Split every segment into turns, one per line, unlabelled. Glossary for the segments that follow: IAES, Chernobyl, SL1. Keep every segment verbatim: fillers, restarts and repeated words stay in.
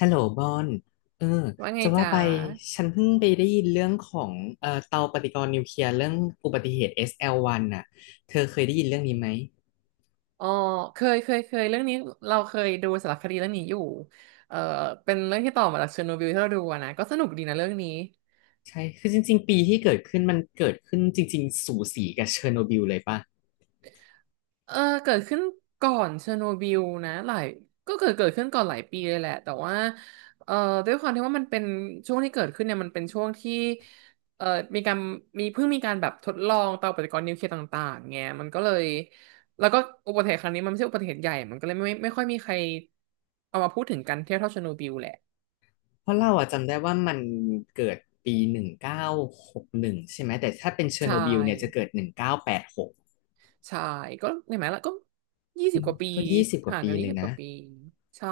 ฮัลโหลบอนเออ
ว่าไง
จะว่า
จ๊ะ
ไปฉันเพิ่งไปได้ยินเรื่องของเอ่อเตาปฏิกรณ์นิวเคลียร์เรื่องอุบัติเหตุ เอส แอล วัน นน่ะเธอเคยได้ยินเรื่องนี้ไหม
อ๋อเคยเคยเคยเรื่องนี้เราเคยดูสารคดีเรื่องนี้อยู่เออเป็นเรื่องที่ต่อมาจากเชอร์โนบิลที่เราดูอะนะก็สนุกดีนะเรื่องนี้
ใช่คือจริงๆปีที่เกิดขึ้นมันเกิดขึ้นจริงๆสูสีกับเชอร์โนบิลเลยป่ะ
เออเกิดขึ้นก่อนเชอร์โนบิลนะหลายก็เกิดเกิดขึ้นก่อนหลายปีเลยแหละแต่ว่าเอ่อด้วยความที่ว่ามันเป็นช่วงที่เกิดขึ้นเนี่ยมันเป็นช่วงที่เอ่อมีการมีเพิ่งมีการแบบทดลองเตาปฏิกรณ์นิวเคลียร์ต่างๆไงมันก็เลยแล้วก็อุบัติเหตุครั้งนี้มันไม่ใช่อุบัติเหตุใหญ่มันก็เลยไม่ไม่ค่อยมีใครเอามาพูดถึงกันเทาเท่าเชอร์โนบิลแหละ
เพราะเราอะจำได้ว่ามันเกิดปีหนึ่งเก้าหกหนึ่งใช่ไหมแต่ถ้าเป็นเชอ
ใช
ร์โนบิลเนี่ยจะ
่
เกิดหนึ่งเก้าแปดหก
ใช่ก็เห็นไหมล่ะก็ยี่สิบกว่าปี
ก็ยี่สิบกว่า
ห่าง
ปี
กัน
เล
ยี่
ย
สิบก
นะ
ว่าปีใช่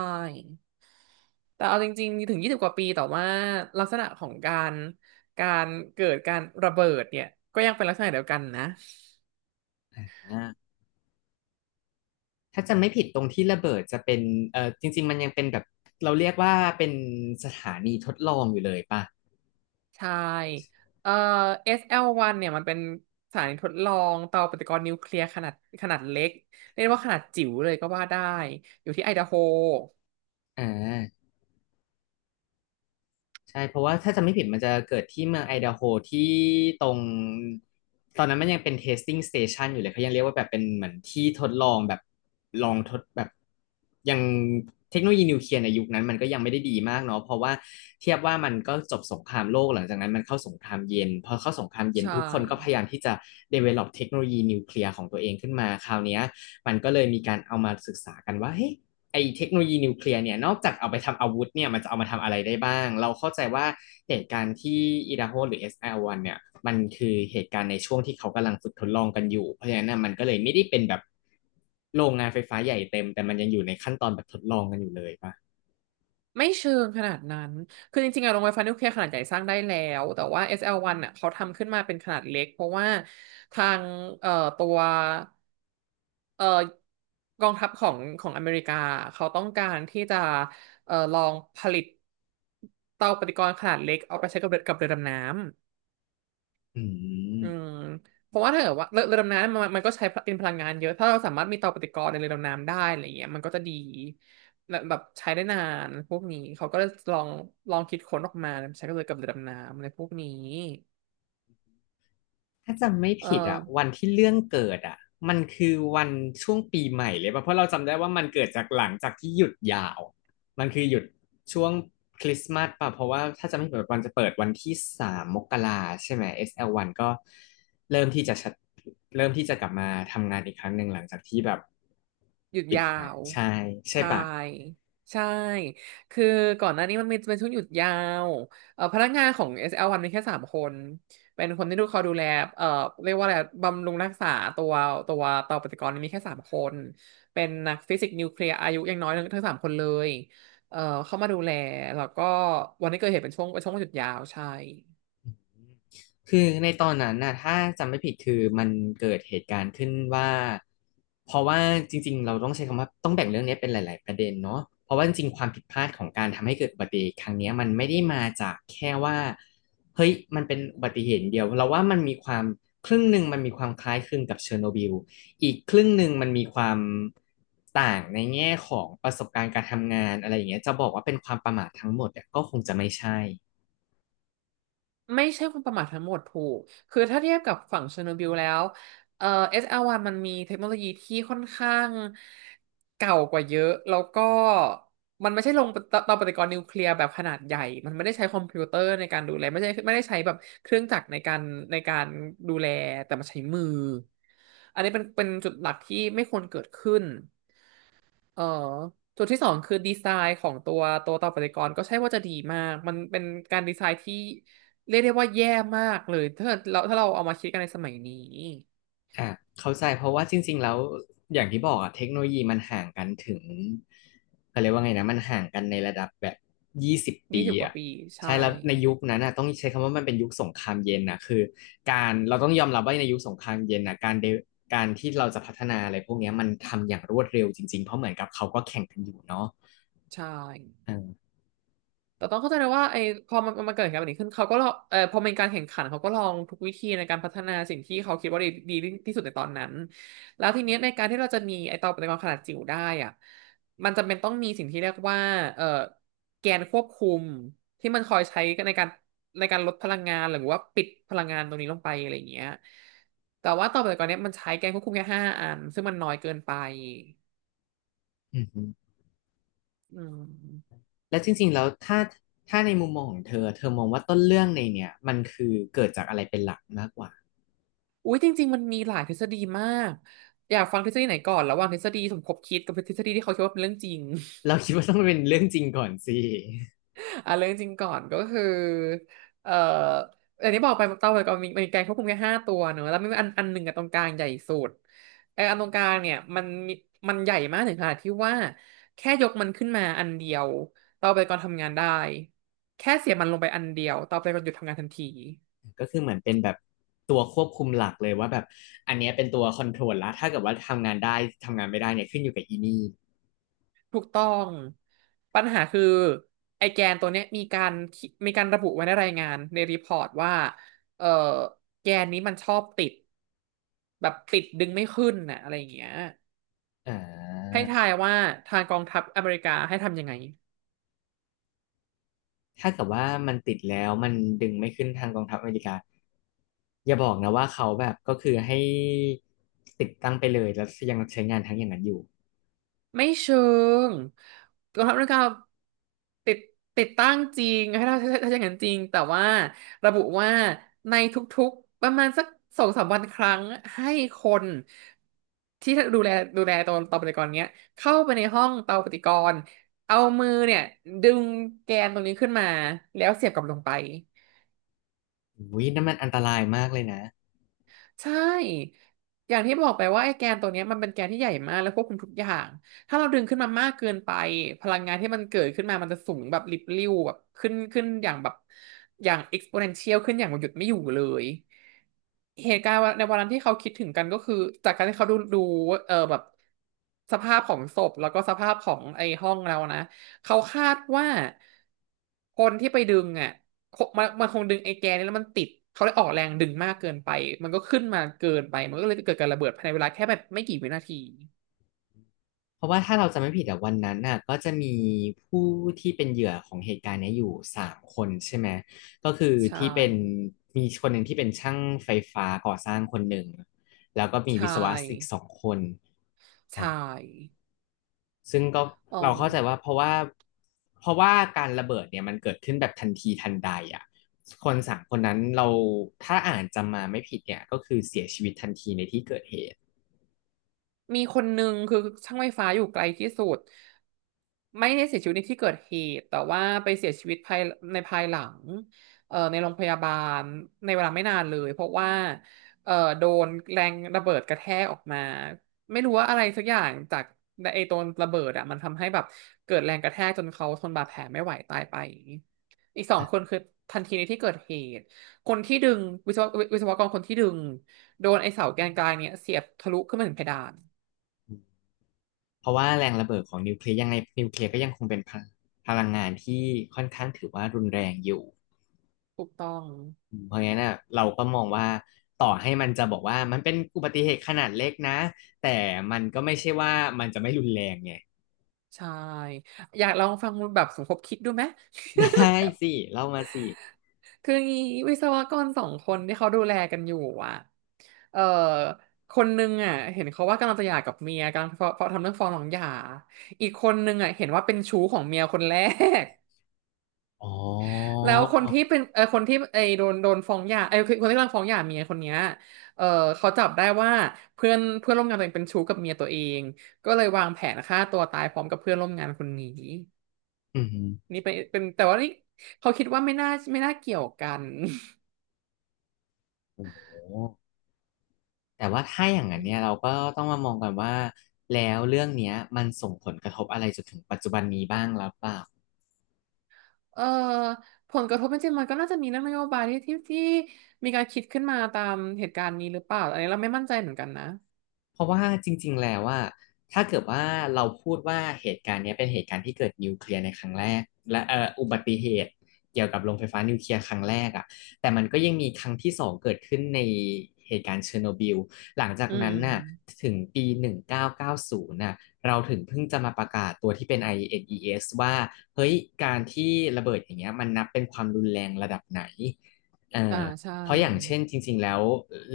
แต่เอาจริงๆถึงยี่สิบกว่าปีแต่ว่าลักษณะของการการเกิดการระเบิดเนี่ยก็ยังเป็นลักษณะเดียวกันนะ
อ่า ถ้าจะไม่ผิดตรงที่ระเบิดจะเป็นเออจริงๆ มันยังเป็นแบบเราเรียกว่าเป็นสถานีทดลองอยู่เลยป่ะ
ใช่เอ่อ เอส แอล วัน เนี่ยมันเป็นสถานีทดลองเตาปฏิกรณ์นิวเคลียร์ขนาดขนาดเล็กเรียกว่าขนาดจิ๋วเลยก็ว่าได้อยู่ที่ไอดาโฮ
อ่า ใช่เพราะว่าถ้าจำไม่ผิดมันจะเกิดที่เมืองไอดาโฮที่ตรงตอนนั้นมันยังเป็น testing station อยู่เลยเขายังเรียกว่าแบบเป็นเหมือนที่ทดลองแบบลองทดแบบยังเทคโนโลยีนิวเคลียร์ในยุคนั้นมันก็ยังไม่ได้ดีมากเนาะเพราะว่าเทียบว่ามันก็จบสงครามโลกหลังจากนั้นมันเข้าสงครามเย็นพอเข้าสงครามเย็น
ใช่
ทุกคนก็พยายามที่จะ develop เทคโนโลยีนิวเคลียร์ของตัวเองขึ้นมาคราวเนี้ยมันก็เลยมีการเอามาศึกษากันว่าเฮ้ย ไอเทคโนโลยีนิวเคลียร์เนี่ยนอกจากเอาไปทำอาวุธเนี่ยมันจะเอามาทำอะไรได้บ้างเราเข้าใจว่าเหตุการณ์ที่อิดาโฮหรือ เอส อาร์ วัน เนี่ยมันคือเหตุการณ์ในช่วงที่เขากำลังฝึกทดลองกันอยู่เพราะฉะนั้น่ะมันก็เลยไม่ได้เป็นแบบโรงงานไฟฟ้าใหญ่เต็มแต่มันยังอยู่ในขั้นตอนแบบทดลองกันอยู่เลยปะ
ไม่เชิงขนาดนั้น คือจริงๆอะโรงไฟฟ้านิวเคลียร์ขนาดใหญ่สร้างได้แล้ว แต่ว่า เอส แอล วัน อสแอลวันอ่ะเขาทำขึ้นมาเป็นขนาดเล็กเพราะว่าทางเอ่อตัวเอ่อกองทัพของของอเมริกาเขาต้องการที่จะเอ่อลองผลิตเตาปฏิกรณ์ขนาดเล็กเอาไปใช้กับเรือกับเรือดำน้ำ
อื
อืม
ม
เพราะว่าถ้าเกิดว่าเรือเรือดำน้ำมันมันก็ใช้เป็นพลังงานเยอะ ถ้าเราสามารถมีเตาปฏิกรณ์ในเรือดำน้ำได้อะไรเงี้ยมันก็จะดีและแบบใช้ได้นานพวกนี้เขาก็เลยลองลองคิดค้นออกมาใช้ก็เลยกับเรือดำน้ำอะไรพวกนี้
ถ้าจำไม่
เออ
ผิดอ่ะวันที่เรื่องเกิดอ่ะมันคือวันช่วงปีใหม่เลยป่ะเพราะเราจำได้ว่ามันเกิดจากหลังจากที่หยุดยาวมันคือหยุดช่วงคริสต์มาสป่ะเพราะว่าถ้าจำไม่ผิดมันจะเปิดวันที่สามมกราใช่ไหม s ันก็เริ่มที่จะชัดเริ่มที่จะกลับมาทำงานอีกครั้งหนึ่งหลังจากที่แบบ
หยุด
ปิด
ยา
นะ
ว
ใช่ใช่
ใช่
ป่ะ
ใช่คือก่อนหน้านี้มันมีเป็นช่วงหยุดยาวเอ่อพนักงานของ เอส แอล วัน มีแค่สามคนเป็นคนที่ดูเขาดูแลเอ่อเรียกว่าอะไรบำรุงรักษาตัวตัวเตาปฏิกรณ์มีแค่สามคนเป็นนักฟิสิกส์นิวเคลียร์อายุยังน้อยทั้งทั้งสามคนเลยเอ่อเข้ามาดูแลแล้วก็วันที่เกิดเหตุเป็นช่วงเป็นช่วงหยุดยาวใช่
คือในตอนนั้นน่ะถ้าจำไม่ผิดคือมันเกิดเหตุการณ์ขึ้นว่าเพราะว่าจริงๆเราต้องใช้คำว่าต้องแบ่งเรื่องนี้เป็นหลายๆประเด็นเนาะเพราะว่าจริงๆความผิดพลาดของการทำให้เกิดอุบัติเหตุครั้งเนี้ยมันไม่ได้มาจากแค่ว่าเฮ้ยมันเป็นอุบัติเหตุเดียวเราว่ามันมีความครึ่งหนึ่งมันมีความคล้ายคลึงกับเชอร์โนบิลอีกครึ่งหนึ่งมันมีความต่างในแง่ของประสบการณ์การทำงานอะไรอย่างเงี้ยจะบอกว่าเป็นความประมาททั้งหมดเนี่ยก็คงจะไม่ใช่
ไม่ใช่ความประมาททั้งหมดถูก คือถ้าเทียบกับฝั่งเชอร์โนบิลแล้วเอ่อ เอส อาร์ วัน มันมีเทคโนโลยีที่ค่อนข้างเก่ากว่าเยอะแล้วก็มันไม่ใช่ลงเตาเตาปฏิกรณ์นิวเคลียร์แบบขนาดใหญ่ มันไม่ได้ใช้คอมพิวเตอร์ในการดูแลไม่ใช่ไม่ได้ใช้แบบเครื่องจักรในการในการดูแลแต่มันใช้มืออันนี้เป็นเป็นจุดหลักที่ไม่ควรเกิดขึ้น เออจุดที่สองคือดีไซน์ของตัวตัวต่อปฏิกรณ์ก็ใช่ว่าจะดีมากมันเป็นการดีไซน์ที่เรียกได้ว่าแย่มากเลยถ้าเราถ้าเราเอามาคิดกันในสมัยนี้
อ่ะเข้าใจเพราะว่าจริงๆแล้วอย่างที่บอกอะเทคโนโลยีมันห่างกันถึงเขาเรียกว่าไงนะมันห่างกันในระดับแบบยี่สิบ
ยี่
ปี
สิบกว่า
อะ
ปี
ใช่
ใช่
แล้วในยุคนั้นอะต้องใช้คำว่ามันเป็นยุคสงครามเย็นนะคือการเราต้องยอมรับว่าในยุคสงครามเย็นนะการเดการที่เราจะพัฒนาอะไรพวกเนี้ยมันทำอย่างรวดเร็วจริงๆเพราะเหมือนกับเขาก็แข่งกันอยู่เนาะ
ใช่
อา
แต่ต้องเข้าใจนะว่าไอ้พอมันมันเกิดเหตุการณ์แบบนี้ขึ้นเขาก็ลองเออพอเป็นการแข่งขันเขาก็ลองทุกวิธีในการพัฒนาสิ่งที่เขาคิดว่าดีดีที่สุดในตอนนั้นแล้วทีเนี้ยในการที่เราจะมีไอ้เตาปฏิกรณ์ขนาดจิ๋วได้อ่ะมันจำเป็นต้องมีสิ่งที่เรียกว่าเออแกนควบคุมที่มันคอยใช้ในการในการลดพลังงานหรือว่าปิดพลังงานตรงนี้ลงไปอะไรอย่างเงี้ยแต่ว่าเตาปฏิกรณ์เนี้ยมันใช้แกนควบคุมแค่ห้าอันซึ่งมันน้อยเกินไป
อือฮึ
อืม
แล้วจริงๆแล้วถ้าถ้าในมุมมองของเธอเธอมองว่าต้นเรื่องในเนี่ยมันคือเกิดจากอะไรเป็นหลักมากกว่า
อุ้ยจริงๆมันมีหลายทฤษฎีมากอยากฟังทฤษฎีไหนก่อนระหว่างทฤษฎีสมคบคิดกับทฤษฎีที่เขาคิดว่าเป็นเรื่องจริง
เราคิดว่าต้องเป็นเรื่องจริงก่อนสิ
อ่ะเรื่องจริงก่อนก็คือเอ่ออันนี้บอกไปเต้าไปก่อนมีมีแกนควบคุมแค่ห้าตัวเนอะแล้วมีอันอันหนึ่งกับตรงกลางใหญ่สุดไอ้อันตรงกลางเนี่ยมันมีมันใหญ่มากถึงขนาดที่ว่าแค่ยกมันขึ้นมาอันเดียวเต้าไปก่อนทำงานได้แค่เสียบมันลงไปอันเดียวเต้าไปก่อนหยุดทำงานทันที
ก็คือเหมือนเป็นแบบตัวควบคุมหลักเลยว่าแบบอันเนี้ยเป็นตัวคอนโทรลละถ้าเกิดว่าทำงานได้ทำงานไม่ได้เนี่ยขึ้นอยู่กับอีนี่
ถูกต้องปัญหาคือไอแกนตัวเนี้ยมีการมีการระบุไว้ในรายงานในรีพอร์ตว่าเออแกนนี้มันชอบติดแบบติดดึงไม่ขึ้นน่ะอะไรอย่างเงี้ย
อ่
ให้
า
ทายว่าทางกองทัพอเมริกาให้ทำยังไง
ถ้าเกิดว่ามันติดแล้วมันดึงไม่ขึ้นทางกองทัพอเมริกาอย่าบอกนะว่าเขาแบบก็คือให้ติดตั้งไปเลยแล้วยังใช้งานทั้งอย่างนั้นอยู่
ไม่เชิงกองทัพอเมริกาติดติดตั้งจริงให้เราถ้าถ้าอย่างนั้นจริงแต่ว่าระบุว่าในทุกๆประมาณสักสองสามวันครั้งให้คนที่ดูแลดูแลตัวเตาปฏิกรณ์เนี้ยเข้าไปในห้องเตาปฏิกรณ์เอามือเนี่ยดึงแกนตรงนี้ขึ้นมาแล้วเสียบกลับลงไป
อุ้ยนั่นมันอันตรายมากเลยนะ
ใช่ อย่างที่บอกไปว่าไอ้แกนตัวเนี้ยมันเป็นแกนที่ใหญ่มากแล้วควบคุมทุกอย่าง ถ้าเราดึงขึ้นมามากเกินไปพลังงานที่มันเกิดขึ้นมามันจะสูงแบบลิบลิ่วแบบขึ้นขึ้นอย่างแบบอย่าง exponential ขึ้นอย่างหยุดไม่อยู่เลย เหตุการณ์ในวันนั้นที่เขาคิดถึงกันก็คือจากการที่เขาดูดูเออแบบสภาพของศพแล้วก็สภาพของไอ้ห้องเรานะเขาคาดว่าคนที่ไปดึงอ่ะ มันมันคงดึงไอ้แกนนี้แล้วมันติดเขาเลยออกแรงดึงมากเกินไปมันก็ขึ้นมาเกินไปมันก็เลยเกิดการระเบิดภายในเวลาแค่แบบไม่กี่วินาที
เพราะว่าถ้าเราจำไม่ผิดอะวันนั้นน่ะก็จะมีผู้ที่เป็นเหยื่อของเหตุการณ์เนี้ยอยู่สามคนใช่ไหมก็คือ
ใช่
ที่เป็นมีคนหนึ่งที่เป็นช่างไฟฟ้าก่อสร้างคนหนึ่งแล้วก็มี
ใช่
วิศวะอีกสองคนอ่า
ใช่
ซึ่งก็
อ๋อ
เราเข้าใจว่าเพราะว่าเพราะว่าการระเบิดเนี่ยมันเกิดขึ้นแบบทันทีทันใดอ่ะคนสามคนนั้นเราถ้าอ่านจำมาไม่ผิดเนี่ยก็คือเสียชีวิตทันทีในที่เกิดเหตุ
มีคนนึงคือช่างไฟฟ้าอยู่ไกลที่สุดไม่ได้เสียชีวิตในที่เกิดเหตุแต่ว่าไปเสียชีวิตภายในภายหลังเอ่อในโรงพยาบาลในเวลาไม่นานเลยเพราะว่าเอ่อโดนแรงระเบิดกระแทกออกมาไม่รู้ว่าอะไรสักอย่างจากไอ้ตัวระเบิดอ่ะมันทำให้แบบเกิดแรงกระแทกจนเขาทนบาดแผลไม่ไหวตายไปอีกสองคนคือทันทีในที่เกิดเหตุคนที่ดึงวิศววิศวกรคนที่ดึงโดนไอ้เสาแกนกลางเนี่ยเสียบทะลุขึ้นมาถึงเพดาน
เพราะว่าแรงระเบิดของนิวเคลียร์ยังไงนิวเคลียร์ก็ยังคงเป็นพลังพลังงานที่ค่อนข้างถือว่ารุนแรงอยู่
ถูกต้อง
เพราะงั้นน่ะเราก็มองว่าต่อให้มันจะบอกว่ามันเป็นอุบัติเหตุขนาดเล็กนะแต่มันก็ไม่ใช่ว่ามันจะไม่รุนแรงไง
ใช่อยากลองฟังแบบสมคบคิดดูไหม
ได้สิเล่ามาสิ
คืองี้วิศวกรสองคนที่เขาดูแลกันอยู่อ่ะเออคนนึงอ่ะเห็นเขาว่ากำลังจะหย่ากับเมียกำลังฟ้องทำเรื่องฟ้องหลังหย่าอีกคนนึงอ่ะเห็นว่าเป็นชู้ของเมียคนแรก
อ๋อ
แล้วคนที่เป็นเออคนที่ไอโดนโดนฟ้องหย่าไอคนที่กำลังฟ้องหย่าเมียคนเนี้ยเออเขาจับได้ว่าเพื่อนเพื่อนร่วมงานตัวเองเป็นชู้กับเมียตัวเองก็เลยวางแผนฆ่าตัวตายพร้อมกับเพื่อนร่วมงานคนนี้
อืม
นี่เป็นเป็นแต่ว่านี่เขาคิดว่าไม่น่าไม่น่าเกี่ยวกัน
โอ้โหแต่ว่าถ้าอย่างนั้นเนี่ยเราก็ต้องมามองกันว่าแล้วเรื่องเนี้ยมันส่งผลกระทบอะไรจนถึงปัจจุบันนี้บ้างหรือเปล่า
เอ่อผลกระทบจริงๆมันก็น่าจะมีเรื่องนโยบายที่ที่ที่มีการคิดขึ้นมาตามเหตุการณ์นี้หรือเปล่าอันนี้เราไม่มั่นใจเหมือนกันนะ
เพราะว่าจริงๆแล้วว่าถ้าเกิดว่าเราพูดว่าเหตุการณ์เนี้ยเป็นเหตุการณ์ที่เกิดนิวเคลียร์ในครั้งแรกและเอ่ออุบัติเหตุเกี่ยวกับโรงไฟฟ้านิวเคลียร์ครั้งแรกอ่ะแต่มันก็ยังมีครั้งที่สองเกิดขึ้นในเหตุการณ์เชอร์โนบิลหลังจาก
อืม
นั้นน่ะถึงปีหนึ่งเก้าเก้าศูนย์น่งพันเก้าร้อยเก้าสิบน่ะเราถึงเพิ่งจะมาประกาศตัวที่เป็น ไอ เอ อี เอส ว่าเฮ้ยการที่ระเบิดอย่างเงี้ยมันนับเป็นความรุนแรงระดับไหนเอ
อ่า
อ
ใช่
เพราะอย่างเช่นจริงๆแล้ว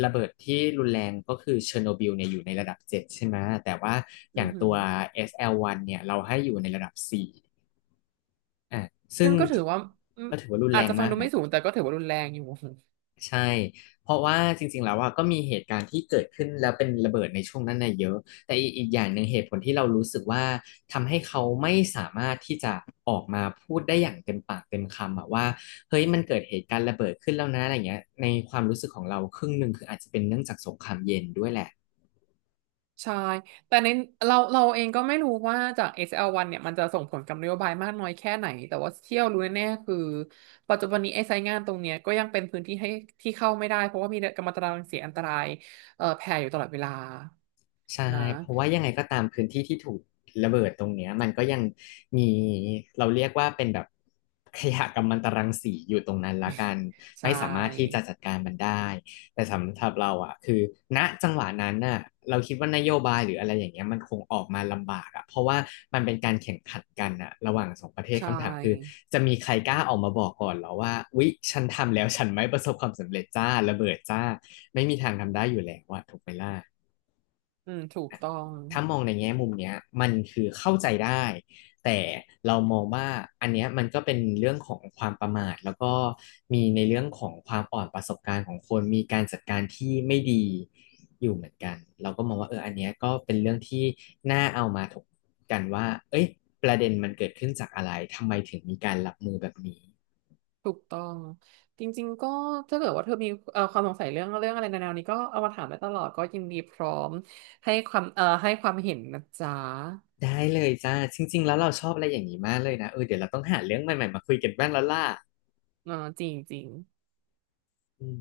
ระเบิดที่รุนแรงก็คือเชอร์โนบิลเนี่ยอยู่ในระดับเจ็ดใช่ไหมแต่ว่าอ
อื
ย่า
อ
ง
หือ
ตัว เอส แอล วัน เนี่ยเราให้อยู่ในระดับสี่อ่ะซึ่
ซึ่
ง
งก็ถือว่าอืม
ก็ถือว่ารุน
อา
แร
จ
ง
จะฟัง
มาก
ดูไม่
นะ
สูงแต่ก็ถือว่ารุนแรงอยู่
ใช่ เพราะว่าจริงๆแล้วว่าก็มีเหตุการณ์ที่เกิดขึ้นแล้วเป็นระเบิดในช่วงนั้นน่ะเยอะ แต่อีกอีกอย่างหนึ่งเหตุผลที่เรารู้สึกว่าทำให้เขาไม่สามารถที่จะออกมาพูดได้อย่างเต็มปากเต็มคำอะว่าเฮ้ยมันเกิดเหตุการณ์ระเบิดขึ้นแล้วนะอะไรเงี้ยในความรู้สึกของเราครึ่งหนึ่งคืออาจจะเป็นเนื่องจากสงครามเย็นด้วยแหละ
ใช่ แต่ในเราเราเองก็ไม่รู้ว่าจาก เอส แอล วัน เนี่ยมันจะส่งผลกับนโยบายมากน้อยแค่ไหน แต่ว่าเที่ยวรู้แน่ๆคือปัจจุบันนี้ไอ้ไซต์งานตรงเนี้ยก็ยังเป็นพื้นที่ให้ที่เข้าไม่ได้เพราะว่ามีกัมมันตรังสีอันตรายเอ่อแผ่อยู่ตลอดเวลา
ใช่
นะ
เพราะว่ายังไงก็ตามพื้นที่ที่ถูกระเบิดตรงเนี้ยมันก็ยังมีเราเรียกว่าเป็นแบบขยะกัมมันตรังสีอยู่ตรงนั้นละกัน ไม่
ใช่
สามารถที่จะจัดการมันได้แต่สำหรับเราอ่ะคือณจังหวะนั้นน่ะเราคิดว่านโยบายหรืออะไรอย่างเงี้ยมันคงออกมาลำบากอ่ะเพราะว่ามันเป็นการแข่งขันกันอ่ะระหว่างสองประเทศ
ใช
คำถามคือ
่
จะมีใครกล้าออกมาบอกก่อนเหรอว่าวิฉันทำแล้วฉันไม่ประสบความสำเร็จจ้าระเบิดจ้าไม่มีทางทำได้อยู่แล้วอ่ะถูกไหมล่ะ
อืมถูกต้อง
ถ้ามองในแง่มุมเนี้ยมันคือเข้าใจได้แต่เรามองว่าอันเนี้ยมันก็เป็นเรื่องของความประมาทแล้วก็มีในเรื่องของความอ่อนประสบการณ์ของคนมีการจัดการที่ไม่ดีอยู่เหมือนกันเราก็มองว่าเอออันเนี้ยก็เป็นเรื่องที่น่าเอามาถกกันว่าเอ้ยประเด็นมันเกิดขึ้นจากอะไรทำไมถึงมีการรับมือแบบนี้
ถูกต้องจริงๆก็ถ้าเกิดว่าเธอมีเอ่อความสงสัยเรื่องเรื่องอะไรในแนวนี้ก็เอามาถามได้ตลอดก็ยินดีพร้อมให้ความเอ่อให้ความเห็นนะจ๊ะ
ได้เลยจ้าจริงๆแล้วเราชอบอะไรอย่างนี้มากเลยนะเออเดี๋ยวเราต้องหาเรื่องใหม่ๆมาคุยกันบ้างแล้วล่ะ
เออจริงจริง
อืม